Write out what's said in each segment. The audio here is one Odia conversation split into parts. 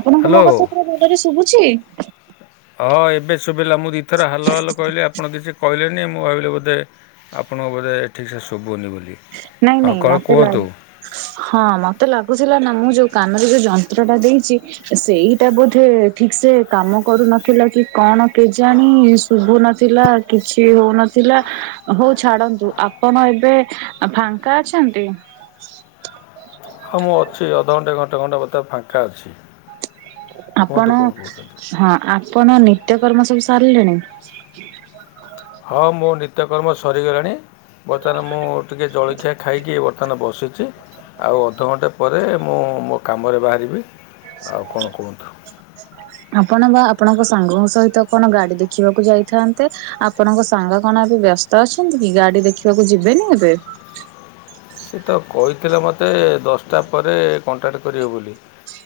ଆପଣଙ୍କୁ ହ୍ୟାଲୋ ମୋ କଥା ପୁରା ଭଲରେ ଶୁଭୁଛି? ହଁ ଏବେ ଶୁଭିଲା ମୁଁ ଦୁଇଥର ହାଲୋ ହାଲୋ କହିଲି ଆପଣ କହିଲେନି ମୁଁ ଭାବିଲି ବୋଧେ ଆପଣଙ୍କ ବୋଧେ ଠିକ୍ ସେ ଶୁଭୁନି ବୋଲି ନାଇଁ ହଁ ନାଇଁ କ'ଣ ମତେ ଲ କୁହନ୍ତୁ ହଁ ମତେ ଲାଗୁଥିଲା ନା ମୁଁ ଯଉ କାନରେ ଯୋଉ ଯନ୍ତ୍ର ଟା ଦେଇଛି ସେଇଟା ବୋଧେ ଠିକ ସେ କାମ କରୁନଥିଲା କି କଣ କେଜାଣି? ଶୁଭୁ ନଥିଲା କିଛି ହଉନଥିଲା ହଉ ଛାଡନ୍ତୁ ଆପଣ ଏବେ ଆଉ ଫାଙ୍କା ଅଛନ୍ତି? ହଁ ମୁଁ ଅଛି ଅଧଘଣ୍ଟେ ଘଣ୍ଟେ ଘଣ୍ଟା ବୋଧେ ଫାଙ୍କା ଅଛି। କୁହନ୍ତୁ ଆପଣ କ'ଣ କହୁଛନ୍ତି ହଁ ଆପଣ ନିତ୍ୟକର୍ମ ସବୁ ସାରିଲେଣି? ହଁ ମୋ ନିତ୍ୟକର୍ମ ସରିଗଲାଣି। ବର୍ତ୍ତମାନ ମୁଁ ଟିକିଏ ଜଳଖିଆ ଖାଇକି ବର୍ତ୍ତମାନ ବସିଛି ଆଉ ଅଧଘଣ୍ଟା ପରେ ମୁଁ ମୋ କାମରେ ବାହାରିବି। ଆଉ କ'ଣ କୁହନ୍ତୁ [unintelligible] ଆପଣ ବା ଆପଣଙ୍କ ସାଙ୍ଗ ଙ୍କ ସହିତ କଣ ଗାଡି ଦେଖିବାକୁ ଯାଇଥାନ୍ତେ? ଆପଣଙ୍କ ସାଙ୍ଗ କଣ ଏବେ ବ୍ୟସ୍ତ ଅଛନ୍ତି କି ଗାଡି ଦେଖିବାକୁ ଯିବେନି ଏବେ? ସେ ତ କହିଥିଲେ ମୋତେ ଦଶଟା ପରେ କଣ୍ଟାକ୍ଟ କରିବେ ବୋଲି।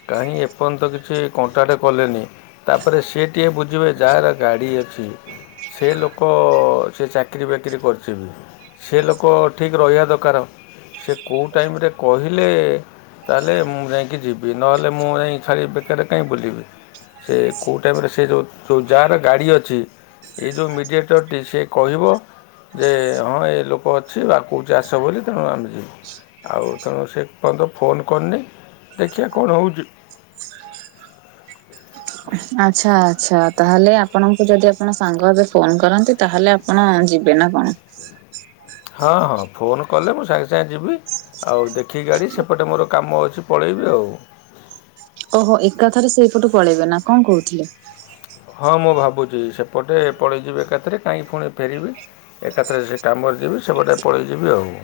କାହିଁ ଏ ପର୍ଯ୍ୟନ୍ତ କିଛି କଣ୍ଟାଟେ କଲେନି? ତାପରେ ସି ଟିିଏ ବୁଝିବେ ଯାହାର ଗାଡ଼ି ଅଛି ସେ ଲୋକ ସେ ଚାକିରି ବାକିରି କରିଛି ସେ ଲୋକ ଠିକ୍ ରହିବା ଦରକାର ସେ କଉଁ ଟାଇମ ରେ କହିଲେ ତା ହେଲେ ମୁଁ ଯାଇକି ଯିବି ନହେଲେ ମୁଁ ଯାଇକି ଖାଲି ବେକାରେ କାହିଁ ବୁଲିବି। ସେ କେଉଁ ଟାଇମରେ ସେ ଯଉଁ ଯାହାର ଗାଡ଼ି ଅଛି ଏଇ ଯେଉଁ ମିଡ଼ିଏଟର୍ଟି ସେ କହିବ ଯେ ହଁ ଏ ଲୋକ ଅଛି ବା କହୁଛି ଆସ ବୋଲି ତେଣୁ ଆମେ ଯିବୁ ଆଉ ତେଣୁ ସେ ପର୍ଯ୍ୟନ୍ତ ଫୋନ୍ କରିନି ଦେଖିବା କଣ ହେଉଛି। ଆଚ୍ଛା ଆଚ୍ଛା ତାହେଲେ ଆପଣଙ୍କୁ ଯଦି ଆପଣ ସାଙ୍ଗ ଏବେ ଫୋନ୍ କରନ୍ତି ତାହେଲେ ଆପଣ ଯିବେ ନା କଣ? ହଁ ହଁ ଫୋନ୍ କଲେ ମୁଁ ସାଙ୍ଗେ ସାଙ୍ଗେ ଯିବି। ଆଉ ଦେଖିକି ଗାଡ଼ି ସେପଟେ ମୋର କାମ ଅଛି ପଳେଇବି ଆଉ। ଓହୋ ଏକାଥରେ ସେପଟୁ ପଳେଇବେ ନା କଣ କହୁଥିଲେ? ହଁ ମୁଁ ଭାବୁଛି ସେପଟେ ପଳେଇଯିବି ଏକାଥରେ କାହିଁକି ପୁଣି ଫେରିବି? ଏକାଥାରେ ସେ କାମରେ ଯିବି ସେପଟେ ପଳେଇଯିବି ଆଉ।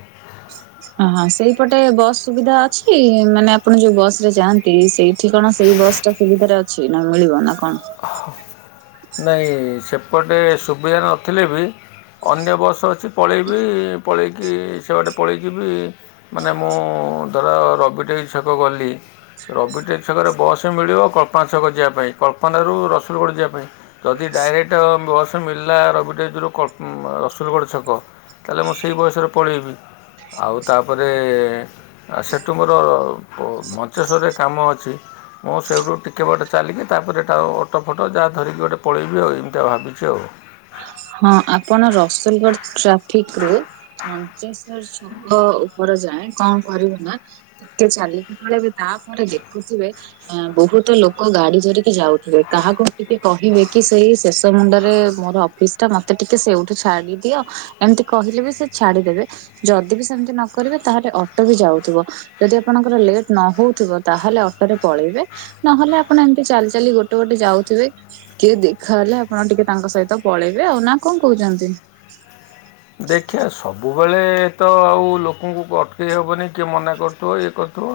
ହ ହଁ ସେଇପଟେ ବସ୍ ସୁବିଧା ଅଛି? ମାନେ ଆପଣ ଯୋଉ ବସ ରେ ଯାଆନ୍ତି ସେଇଠି କଣ ସେଇ ବସ୍ ସୁବିଧାରେ ଅଛି ନା ମିଳିବ ନା କଣ? ହ ନାଇ ସେପଟେ ସୁବିଧା ନଥିଲେ ବି ଅନ୍ୟ ବସ୍ ଅଛି ପଳେଇବି ପଳେଇକି ସେବାଟେ ପଳେଇ ଯିବି। ମାନେ ମୁଁ ଧର ରବିଟ ଛକ ଗଲି ରବିଟେ ଛକରେ ବସ୍ ମିଳିବ କଳ୍ପନା ଛକ ଯିବା ପାଇଁ କଳ୍ପନା ରୁ ରସୁଲଗଡ଼ ଯିବା ପାଇଁ। ଯଦି ଡାଇରେକ୍ଟ ବସ୍ ମଳିଲା ରବିଡେଜରୁ ରସୁଲଗଡ଼ ଛକ ତା ହେଲେ ମୁଁ ସେଇ ବୟସରେ ପଳେଇବି ଆଉ ତାପରେ ଆ ସେଠୁ ମୋର ମଞ୍ଚେଶ୍ୱରରେ କାମ ଅଛି? ମୁଁ ସେଇଠୁ ଟିକେ ବଟେ ଚାଲିକି ତାପରେ ଟାଉ ଅଟୋ ଫଟୋ ଯାହା ଧରିକି ଗୋଟେ ପଳେଇବି ଏମିତି ଆଉ ଭାବିଛି ଆଉ। ହଁ ଆପଣ ରସୁଲଗଡ ଟ୍ରାଫିକ ରୁ ମ ଶୋକ ଉପରେ ଯାଏ କଣ କରିବେ ନା ଟିକେ ଚାଲିକି ପଳେଇବେ ତାପରେ ଦେଖୁଥିବେ ବହୁତ ଲୋକ ଗାଡି ଧରିକି ଯାଉଥିବେ କାହାକୁ ଟିକେ କହିବେ କି ସେଇ ଶେଷ ମୁଣ୍ଡରେ ମୋର ପିସ ଟା ମତେ ଟିକେ ସେଇଉଠୁ ଛାଡିଦିଅ ଏମିତି କହିଲେ ବି ସେ ଛାଡିଦେବେ। ଯଦି ବି ସେମିତି ନ କରିବେ ତାହେଲେ ଅଟୋ ବି ଯାଉଥିବ। ଯଦି ଆପଣଙ୍କର ଲେଟ୍ ନ ହଉଥିବ ତାହେଲେ ଅଟୋରେ ପଳେଇବେ। ନହେଲେ ଆପଣ ଏମିତି ଚାଲି ଚାଲି ଗୋଟେ ଗୋଟେ ଯାଉଥିବେ କିଏ ଦେଖାହେଲେ ଆପଣ ଟିକେ ତାଙ୍କ ସହିତ ପଳେଇବେ ଆଉ ନା କଣ କହୁଛନ୍ତି। ଦେଖିବା ସବୁବେଳେ ତ ଆଉ ଲୋକଙ୍କୁ ଅଟକେଇ ହେବନି କିଏ ମନା କରୁଥିବ ଇଏ କରୁଥିବ।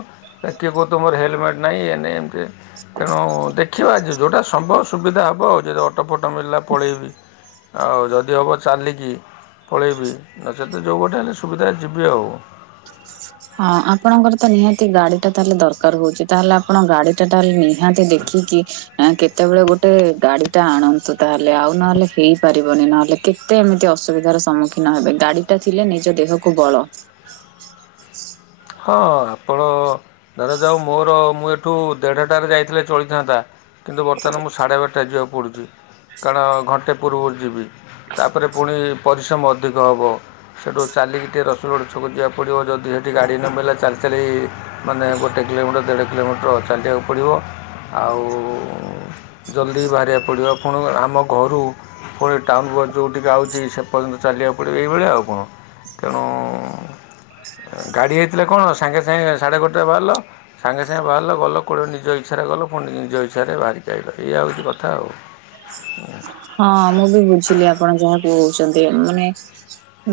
କିଏ କହୁଥିଵ ତୁମର ହେଲମେଟ ନାହିଁ ଏ ନାହିଁ ଏମ କେ। ତେଣୁ ଦେଖିବା ଆଜି ଯେଉଁଟା ସମ୍ଭବ ସୁବିଧା ହେବ ଆଉ ଯଦି ଅଟୋ। ଅଟୋ ମଳିଲା ପଳେଇବି ଆଉ ଯଦି ହେବ ଚାଲିକି। ପଳେଇବି ନ ସହିତ ଯେଉଁ ଗୋଟେ ହେଲେ ସୁବିଧା ଯିବି ଆଉ। ହଁ ଆପଣଙ୍କର ତ ନିହାତି ଗାଡି ଟା ତାହେଲେ ଦରକାର ହଉଛି ତାହେଲେ ଆପଣ ଗାଡି ଟା ନି ନିହାତି ଦେଖିକି। ନା କେତେବେଳେ ଗୋଟେ ଗାଡି ଟା ଆଣନ୍ତୁ ତାହେଲେ ଆଉ ନହେଲେ ହେଇପାରିବନି ନହେଲେ। କେତେ ଏମିତି ଅସୁବିଧାର ସମ୍ମୁଖୀନ ହେବେ ଗାଡି ଟା ଥିଲେ ନିଜ ଦେହକୁ ବଳ। ହଁ ଆପଣ। ଧରା ଯାଉ ମୋର ମୁଁ ଏଠୁ ଦେଢଟାରେ ଯାଇଥିଲେ ଚଳିଥାନ୍ତା। କିନ୍ତୁ ବର୍ତ୍ତମାନ ମୁଁ ସାଢ଼େ ବାରଟା ଯିବାକୁ ପଡ଼ୁଛି କାରଣ ଘଣ୍ଟେ ପୂର୍ବରୁ ଯିବି। ତାପରେ ପୁଣି ପରିଶ୍ରମ ଅଧିକ ହେବ ସେଠୁ ଚାଲିକି ଟିକେ ର ଚଡ଼ ଛକ ଯିବାକୁ ପଡ଼ିବ ଯଦି ସେଇଠି ଗାଡ଼ି ନ ମିିଲା ଚାଲି ଚାଲି ମାନେ ଗୋଟେ। କିଲୋମିଟର ଦେଢ଼ କିଲୋମିଟର ଚାଲିବାକୁ ପଡ଼ିବ ଆଉ। ଜଲ୍ଦି ବାହାରିବାକୁ ପଡ଼ିବ ପୁଣି ଆମ ଘରୁ ପୁଣି ଟାଉନ ବସ୍ ଯେଉଁଠିକି ଆଉଛି ସେପର୍ଯ୍ୟନ୍ତ। ଚାଲିବାକୁ ପଡ଼ିବ ଏଇଭଳିଆ ଆଉ କଣ ତେଣୁ ଗାଡ଼ି ହେଇ ସାଙ୍ଗେ ସାଙ୍ଗେ ସାଢେ ଗୋଟାଏ ବାହାରିଲା। ସାଙ୍ଗେ ସାଙ୍ଗେ ବାହାରିଲ ଗଲ କେଉଁଠି ନିଜ ଇଚ୍ଛାରେ ଗଲ ପୁଣି ନିଜ ଇଚ୍ଛାରେ ବାହାରିଇପାରେ ହେଉଛି କଥା ଆଉ। ହଁ ମୁଁ ବି ବୁଝିଲି ଆପଣ ଯାହାକୁ କହୁଛନ୍ତି ମାନେ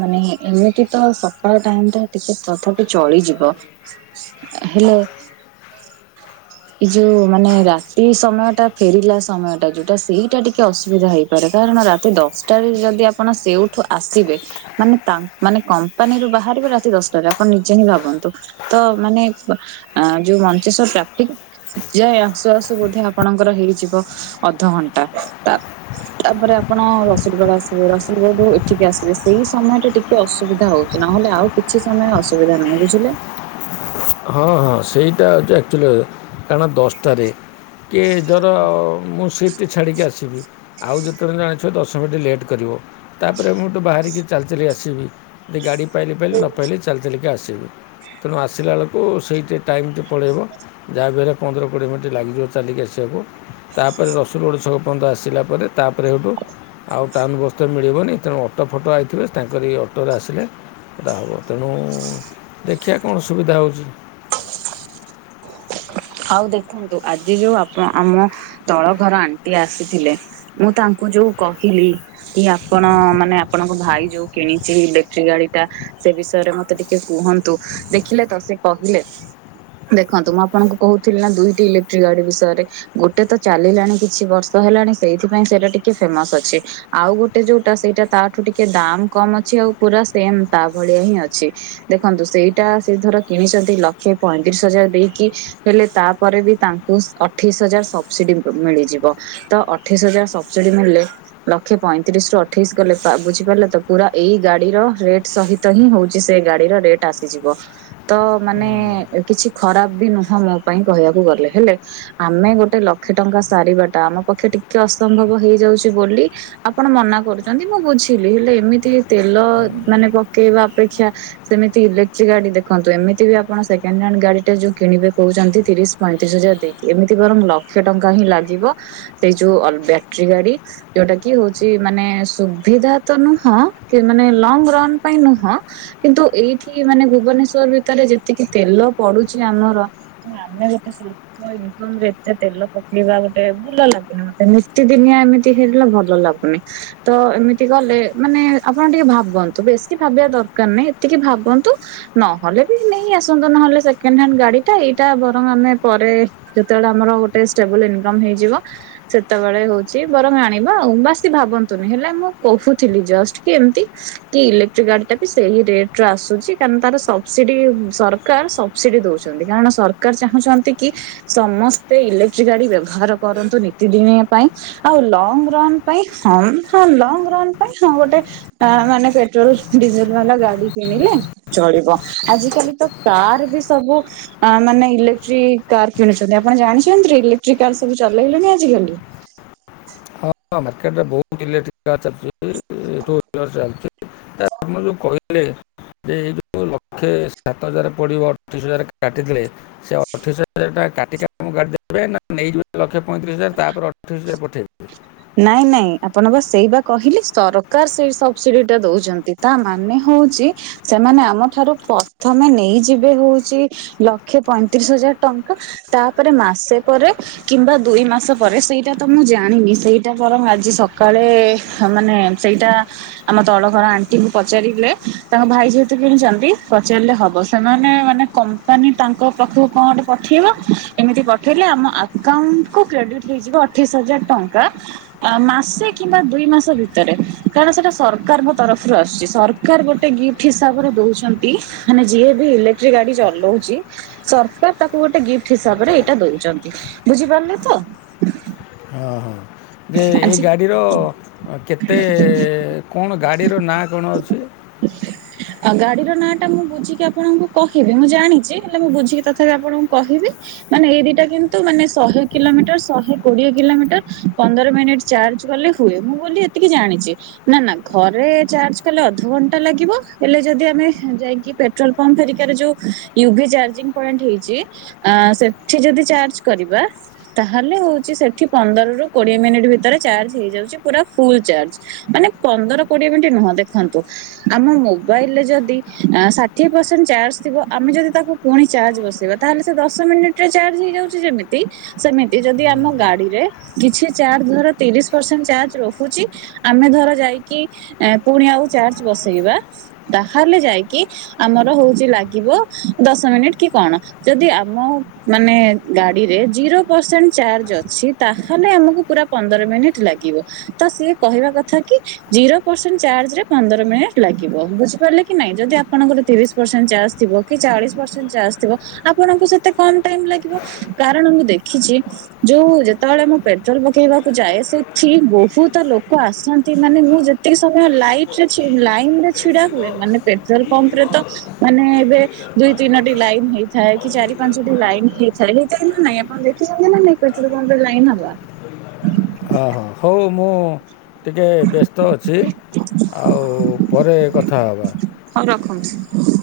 ମାନେ ଏମିତି ତ ସକାଳ ଟାଇମ ଟ ଟିକେ ତଥାପି ଚଳିଯିବ। ହାଲୋ। ଏଇ ଯୋଉ ମାନେ ରାତି ସମୟ ଟା ଫେରିଲା ସମୟ ଟା ଯୋଉଟା ସେଇଟା ଟିକେ ଅସୁବିଧା ହେଇ କାରଣ ରାତି ଦଶଟାରେ ଯଦି ଆପଣ ସେଇଉଠୁ ଆସିବେ। ମାନେ ମାନେ କମ୍ପାନୀରୁୁ ବାହାରିବେ ରାତି ଦଶଟାରେ ଆପଣ ନିଜେ ହିଁ ଭାବନ୍ତୁ। ତ ମାନେ ଯୋଉ ମଞ୍ଚେଶ୍ଵର ଟ୍ରାଫିକ। ଯାଇ ଆସୁ ଆସୁ ବୋଧେ ଆପଣଙ୍କର ହେଇଯିବ ଅଧଘଣ୍ଟା ତା। ତାପରେ ଆପଣ ରସୁଲଗଡ ଆସିବେ ରସୁଲଗଡ ଏଠିକି ଆସିବେ ସେଇ ସମୟ ଟା ଟି ଟିକେ ଅସୁବିଧା ହଉଛି ନହେଲେ ଆଉ କିଛି ସମୟ ଅସୁବିଧା ନାହିଁ ବୁଝିଲେ। ହଁ ହଁ ସେଇଟା ହେଉଛି ଆକ୍ଚୁଆଲି। କାରଣ ଦଶଟାରେ କି ଜର ମୁଁ ସିଫ୍ଟ ଛାଡ଼ିକି ଆସିବି। ଆଉ ଯେତେବେଳେ ଜାଣିଛିବ ଦଶ ମିନିଟ ଲେଟ୍ କରିବ ତାପରେ ମୁଁ ତୁ ବାହାରିକି ଚାଲି ଚାଲି ଚାଲି ଆସିବି ଯ ଗାଡ଼ି ପାଇଲି ପାଇଲି ନ ପାଇଲି ଚାଲି ଚାଲିକି ଆସିବି। ତେଣୁ ଆସିଲା ବେଳକୁ ସେଇଠି ଟାଇମ୍ଟି ପଳାଇବ ଯାହା ବି ହେଲେ ପନ୍ଦର କୋଡ଼ିଏ ମିନିଟ୍ ଲାଗିଯିବ ଚାଲିକି ଆସିବାକୁ। ତାପରେ ରସୁଲଗଡଛକ ପର୍ଯ୍ୟନ୍ତ ଆସିଲା ପରେ ତାପରେ ହେଉଠୁ ଆଉ ଟାଉନ ବସ୍ ତେ ମିଳିବନି ତେଣୁ ଅଟୋ ଫଟୋ ଆସିଥିଲେ ତାଙ୍କର ଏଇ ଅଟୋରେ ଆସିଲେ। ଏଇଟା ହବ ତେଣୁ ଦେଖିଆ କଣ ସୁବିଧା ହେଉଛି। ଆଉ ଦେଖନ୍ତୁ ଆଜି ଯୋଉ ଆପଣ ଆମ ତଳ ଘର ଆଣ୍ଟି ଆସିଥିଲେ। ମୁଁ ତାଙ୍କୁ ଯୋଉ କହିଲି। କି ଆପଣ ମାନେ ଆପଣଙ୍କ ଭାଇ ଯୋଉ କିଣିଛି ଇଲେକ୍ଟ୍ରିକ ଗାଡି ଟା ସେ ବିଷୟରେ ମତେ ଟିକେ କୁହନ୍ତୁ ଦେଖିଲେ ତ ସେ କହିଲେ ଦେଖନ୍ତୁ ମୁଁ ଆପଣଙ୍କୁ। କହୁଥିଲେ ନା ଦୁଇଟି ଇଲେକ୍ଟ୍ରିକ ଗାଡି ବିଷୟରେ। ଗୋଟେ ତ ଚାଲିଲାଣି କିଛି ବର୍ଷ ହେଲାଣି ସେଇଥିପାଇଁ ସେଇଟା ଟିକେ ଫେମସ ଅଛି। ଆଉ ଗୋଟେ ଯୋଉଟା ସେଇଟା ତାଠୁ ଟିକେ ଦାମ କମ ଅଛି ଆଉ ପୁରା ସେମ ତା ଭଳିଆ ହିଁ ଅଛି। ଦେଖନ୍ତୁ ସେଇଟା ସେ ଧର କିଣିଛନ୍ତି ଲକ୍ଷେ ପଇଁତିରିଶ ହଜାର ଦେଇକି। ହେଲେ ତାପରେ ବି ତାଙ୍କୁ ଅଠେଇଶି ହଜାର ସବସିଡି ମିଳିଯିବ। ତ ଅଠେଇଶି ହଜାର ସବସିଡି ମଳିଲେ ଲକ୍ଷେ ପଇଁତିରିଶ ରୁ ଅଠେଇଶି ଗଲେ ବା ବୁଝିପାରିଲେ ତ ପୁରା ଏଇ ଗାଡି ର ରେଟ୍ ସହିତ ହିଁ ହଉଛି ସେ ଗାଡିର ରେଟ ଆସିଯିବ ତ ମାନେ କିଛି ଖରାପ ବି ନୁହଁ। ହଁ ମୋ ପାଇଁ କହିବାକୁ ଗଲେ ହେଲେ ଆମେ ଗୋଟେ ଲକ୍ଷେ ଟଙ୍କା ସାରିବା ଟା ଆମ ପକ୍ଷେ ଟିକେ ଅସମ୍ଭବ ହେଇଯାଉଛିୁ ବୋଲି ଆପଣ ମନା କରୁଛନ୍ତି ମୁଁ ବୁଝିଲି ହେଲେ ଏମିତି ତେଲ ମାନେ ପକେଇବା ଅପେକ୍ଷା ସେମିତି ଇଲେକ୍ଟ୍ରିକ ଗାଡି ଦେଖନ୍ତୁ ଏମିତି ବି ଆପଣ ସେକଣ୍ଡ ହ୍ୟାଣ୍ଡ ଗାଡି ଟା ଯୋଉ କିଣିବେ। କହୁଛନ୍ତି ତିରିଶ ପଇଁତିରିଶ ହଜାର ଦେଇକି ଏମିତି ବରଂ ଲକ୍ଷେ ଟଙ୍କା ହିଁ ଲାଗିବ। ସେଇ ଯୋଉ ଅ ବ୍ୟାଟେରୀ ଗାଡି ଯୋଉଟା କି ହଉଛି ମାନେ ସୁବିଧା ତ ନୁହଁ କି ମାନେ ଲଙ୍ଗ ରନ ପାଇଁ ନୁହଁ। କିନ୍ତୁ ଏଇଠି ମାନେ ଭୁବନେଶ୍ଵର ଭିତରେ ଯେତିକି ତେଲ ପଡୁଛି ଆମର ହଁ ଆମେ ଗଟେ ସେ ଇନ ରେ ଏତେ ତେଲ ପକେଇବା ଗୋଟେ ଭଲ ଲାଗୁନି ମତେ ନିତିଦିନିଆ ଏମିତି ହେରିଲା ଭଲ ଲାଗୁନି। ତ ଏମିତି ଗଲେ ମାନେ ଆପଣ ଟିକେ ଭାବନ୍ତୁ ବେଶୀ ଭାବିବା ଦରକାର ନାହିଁ ଏତିକି ଭାବନ୍ତୁ। ନହେଲେ ବି ନେଇ ଆସନ୍ତୁ ନହେଲେ ସେକେଣ୍ଡ ହ୍ୟାଣ୍ଡ ଗାଡି ଟା ଏଇ ଟା ବରଂ ଆମେ ପରେ ଯେତେବେଳେ ଆମର ଗୋଟେ ଷ୍ଟେବଲ ଇନକମ ହେଇଯିବ। ସେତେବେଳେ ହଉଛି ବରଂ ଆଣିବା ଆଉ ବାସି ଭାବନ୍ତୁନି ହେଲେ ମୁଁ କହୁଥିଲି ଜଷ୍ଟ କି ଏମିତି କି ଇଲେକ୍ଟ୍ରିକ ଗାଡି ଟା ବି ସେଇ ରେଟରେ ଆସୁଛି କାରଣ ତାର ସବସିଡି ସରକାର ସ ସିଡ଼ ଦଉଛନ୍ତି କାରଣ ସରକାର ଚାହୁଁଛନ୍ତି କି ସମସ୍ତେ ଇଲେକ୍ଟ୍ରିକ ଗାଡି ବ୍ୟବହାର କରନ୍ତୁ ନିତିଦିନିଆ ପାଇଁ। ଆଉ ଲଙ୍ଗ ରନ୍ ପାଇଁ ହଁ ହଁ ଲଙ୍ଗ ରନ୍ ପାଇଁ ହଁ ଗୋଟେ ମାନେ ପେଟ୍ରୋଲ ଡିଜେଲ ବାଲା ଗାଡି କିଣିଲେ ଚଳିବ ଆଜିକାଲି ତ କାର ବି ସବୁ ମାନେ ଇଲେକ୍ଟ୍ରିକ କାର କିଣୁଛନ୍ତି ଆପଣ ଜାଣିଛନ୍ତି ଇଲେକ୍ଟ୍ର କାର ସବୁ ଚଲେଇଲେଣିି ଆଜିିକାଲି ହଁ ମାର୍କେଟରେ ବହୁତ ଇଲେକ୍ଟ୍ରି କାର ଚାଲଛି। ତା ଆପଣ ଯୋଉ କହିଲେ ଯେ ଏଇ ଯୋଉ ଲକ୍ଷେ ସାତ ହଜାର ପଡିବ ଅଠେଇଶ ହଜାର କାଟିଥିଲେ ସେ ଅଠେଇଶ ହଜାର ଟା କା ତମ ଗାଡ଼ି ଦେବେ ନା ନେଇଯିବେ ଲକ୍ଷେ ପଇଁତିରିଶ ହଜାର ତାପରେ ଅଠେଇଶ ହଜାର ପଠେଇବେ। ନାଇଁ ନାଇଁ ଆପଣଙ୍କ ସେଇ ବା କହିଲେ ସରକାର ସେଇ ସବସିଡି ଟା ଦଉଛନ୍ତି ତା ମାନେ ହଉଛି ସେମାନେ ଆମଠାରୁ ପ୍ରଥମେ ନେଇଯିବେ ହଉଛି ଲକ୍ଷେ ପଇଁତିରିଶ ହଜାର ଟଙ୍କା। ତାପରେ ମାସେ ପରେ କିମ୍ବା ଦୁଇ ମାସ ପରେ ସେଇଟା ତ ମୁଁ ଜାଣିନି ସେଇ ସେଟା ବରଂ ଆଜି ସକାଳେ ମାନେ ସେଇଟା ଆମ ତଳ ଘର ଆଣ୍ଟିକୁ ପଚାରେ ତାଙ୍କ ଭାଇ ଯେହେତୁ କିଣିଛନ୍ତି ପଚାରିଲେ ହବ ସେମାନେ ମାନେ କମ୍ପାନୀ ତାଙ୍କ ପାଖକୁ କଣ ଗଟେ ପଠେଇବ ଏମିତି ପଠେଇଲେ ଆମ ଆକାଉଣ୍ଟ କୁ କ୍ରେଡିଟ୍ ହେଇଯିବ। ପଚିଶ ହଜାର ଟଙ୍କା। ମାସେ କିମ୍ବା ଦୁଇ ମାସ ଭିତରେ କାରଣ ସେଟା ସରକାରଙ୍କ ତରଫରୁ ଆସୁଛି ସର ସ ଗୋଟେ ଗିଫ୍ଟ ହିସାବରେ ଦଉଛନ୍ତି ମାନେ ଯିଏ ବି ଇଲେକ୍ଟ୍ରିକ ଗାଡି ଚଲାଉଛି। ସରକାର ତାକୁ ଗୋଟେ ଗିଫ୍ଟ ହିସାବରେ ଏଇଟା ଦଉଚନ୍ତି ବୁଝିପାରିଲେ ତ। ଅ ହଁ। ଯେ ଏ ଆଜି ଗାଡ଼ିର କେତେ କଣ ଗାଡ଼ିର ନାଁ କଣ ଅଛି? ହ ଆଉ ଗାଡିର ନାଁ ଟା ମୁଁ ବୁଝିକି ଆପଣଙ୍କୁ କହିବି ମୁଁ ଜାଣିଛି ହେଲେ ମୁଁ ବୁଝିକି ତଥାପି ଆପଣଙ୍କୁ କହିବି। ମାନେ ଏଇ ଦିଟା କିନ୍ତୁ ମାନେ ଶହେ କିଲୋମିଟର ଶହେ କୋଡିଏ କିଲୋମିଟର। ପନ୍ଦର ମିନିଟ ଚାର୍ଜ କଲେ ହୁଏ ମୁଁ ବୋଲି ଏତିକି ଜାଣିଛି। ନା ନା ଘରେ ଚାର୍ଜ କଲେ ଅଧଘଣ୍ଟା ଲାଗିବ ହେଲେ ଯଦି ଆମେ ଯାଇକି ପେ ପେଟ୍ରଲ ପମ୍ପ ଫେରକାରେ ଯୋଉ ୟୁଗି ଚାଜିଙ୍ଗୀ ପଏଣ୍ଟ ହେଇଛି। ଆ ସେଠି ଯଦି ଚାର୍ଜ କରିବା ତାହେଲେ ହଉଛି ସେଠି ପନ୍ଦରରୁ। କୋଡିଏ ମିନିଟ୍ ଭିତରେ ଚାର୍ଜ ହେଇଯାଉଛି ପୁରା ଫୁଲ ଚାର୍ଜ। ମାନେ ପନ୍ଦର କୋଡିଏ ମିନିଟ୍ ନୁହଁ ଦେଖନ୍ତୁ। ଆମ ମୋବାଇଲ ରେ ଯଦି ଷାଠିଏ ପରସେଣ୍ଟ ଚାର୍ଜ ଥିବ ଆମେ ଯଦି ତାକୁ ପୁଣି ଚାର୍ଜ ବସେଇବା ତାହେଲେ ସେ ଦଶ ମିନିଟ ରେ ଚାର୍ଜ ହେଇଯାଉଛି ଯେମିତି। ସେମିତି ଯଦି ଆମ ଗାଡିରେ କିଛି ଚାର୍ଜ ଧର ତିରିଶ ପରସେଣ୍ଟ ଚାର୍ଜ ରହୁଚି। ଆମେ ଧର ଯାଇକି ପୁଣି ଆଉ ଚାର୍ଜ ବସେଇବା ତାହେଲେ ଯାଇକି ଆମର ହଉଛି ଲାଗିବ ଦଶ ମିନିଟ କି କଣ। ଯଦି ଆମ ମାନେ ଗାଡିରେ ଜିରୋ ପରସେଣ୍ଟ ଚାର୍ଜ ଅଛି ତାହା ହେନେ ଆମକୁ ପୁରା ପନ୍ଦର ମିନିଟ ଲାଗିବ ତ ସିଏ କହିବା କଥା କି ଜିରୋ ପରସେଣ୍ଟ ଚାର୍ଜରେ ପନ୍ଦର ମିନିଟ୍ ଲଗିବ ବୁଝିପାରିଲେ କି ନାଇଁ ଯଦି ଆପଣଙ୍କର ତିରିଶ ପରସେଣ୍ଟ ଚାର୍ଜ ଥିବ କି ଚାଳିଶ ପରସେଣ୍ଟ ଚାର୍ଜ ଥିବ ଆପଣଙ୍କୁ ସେତେ କମ ଟାଇମ୍ ଲାଗିବ କାରଣ ମୁଁ ଦେଖିଚି ଯୋଉ ଯେତେବେଳେ ମୁଁ ପେଟ୍ରୋଲ ପକେଇବାକୁ ଯାଏ ସେଠି ବହୁତ ଲୋକ ଆସନ୍ତି ମାନେ ମୁଁ ଯେତିକି ସମୟ ଲାଇଟ୍। ସେ ଛି ଲାଇନ୍ ରେ ଛିଡା ହୁଏ ମାନେ ପେଟ୍ରୋଲ ପମ୍ପ ରେ ତ ମାନେ ଏବେ ଦୁଇ ତିନୋଟି ଲାଇନ୍ ହେଇଥାଏ କି ଚାରି ପାଞ୍ଚଟି ଲାଇନ୍ ହେଇଥାଏ ହେଇଥାଏ ନା ନାଇଁ ଆପଣ ଦେଖିେଚନ୍ତି ନା ନାଇଁ। ପେଟ୍ରୋଲ ପମ୍ପରେ ଲାଇନ ହବା। ହଁ ହଉ ମୁଁ ଟିକେ ବ୍ୟସ୍ତ ଅଛି ଆଉ ପରେ କଥା ହବା। ହଉ ରଖନ୍ତୁ।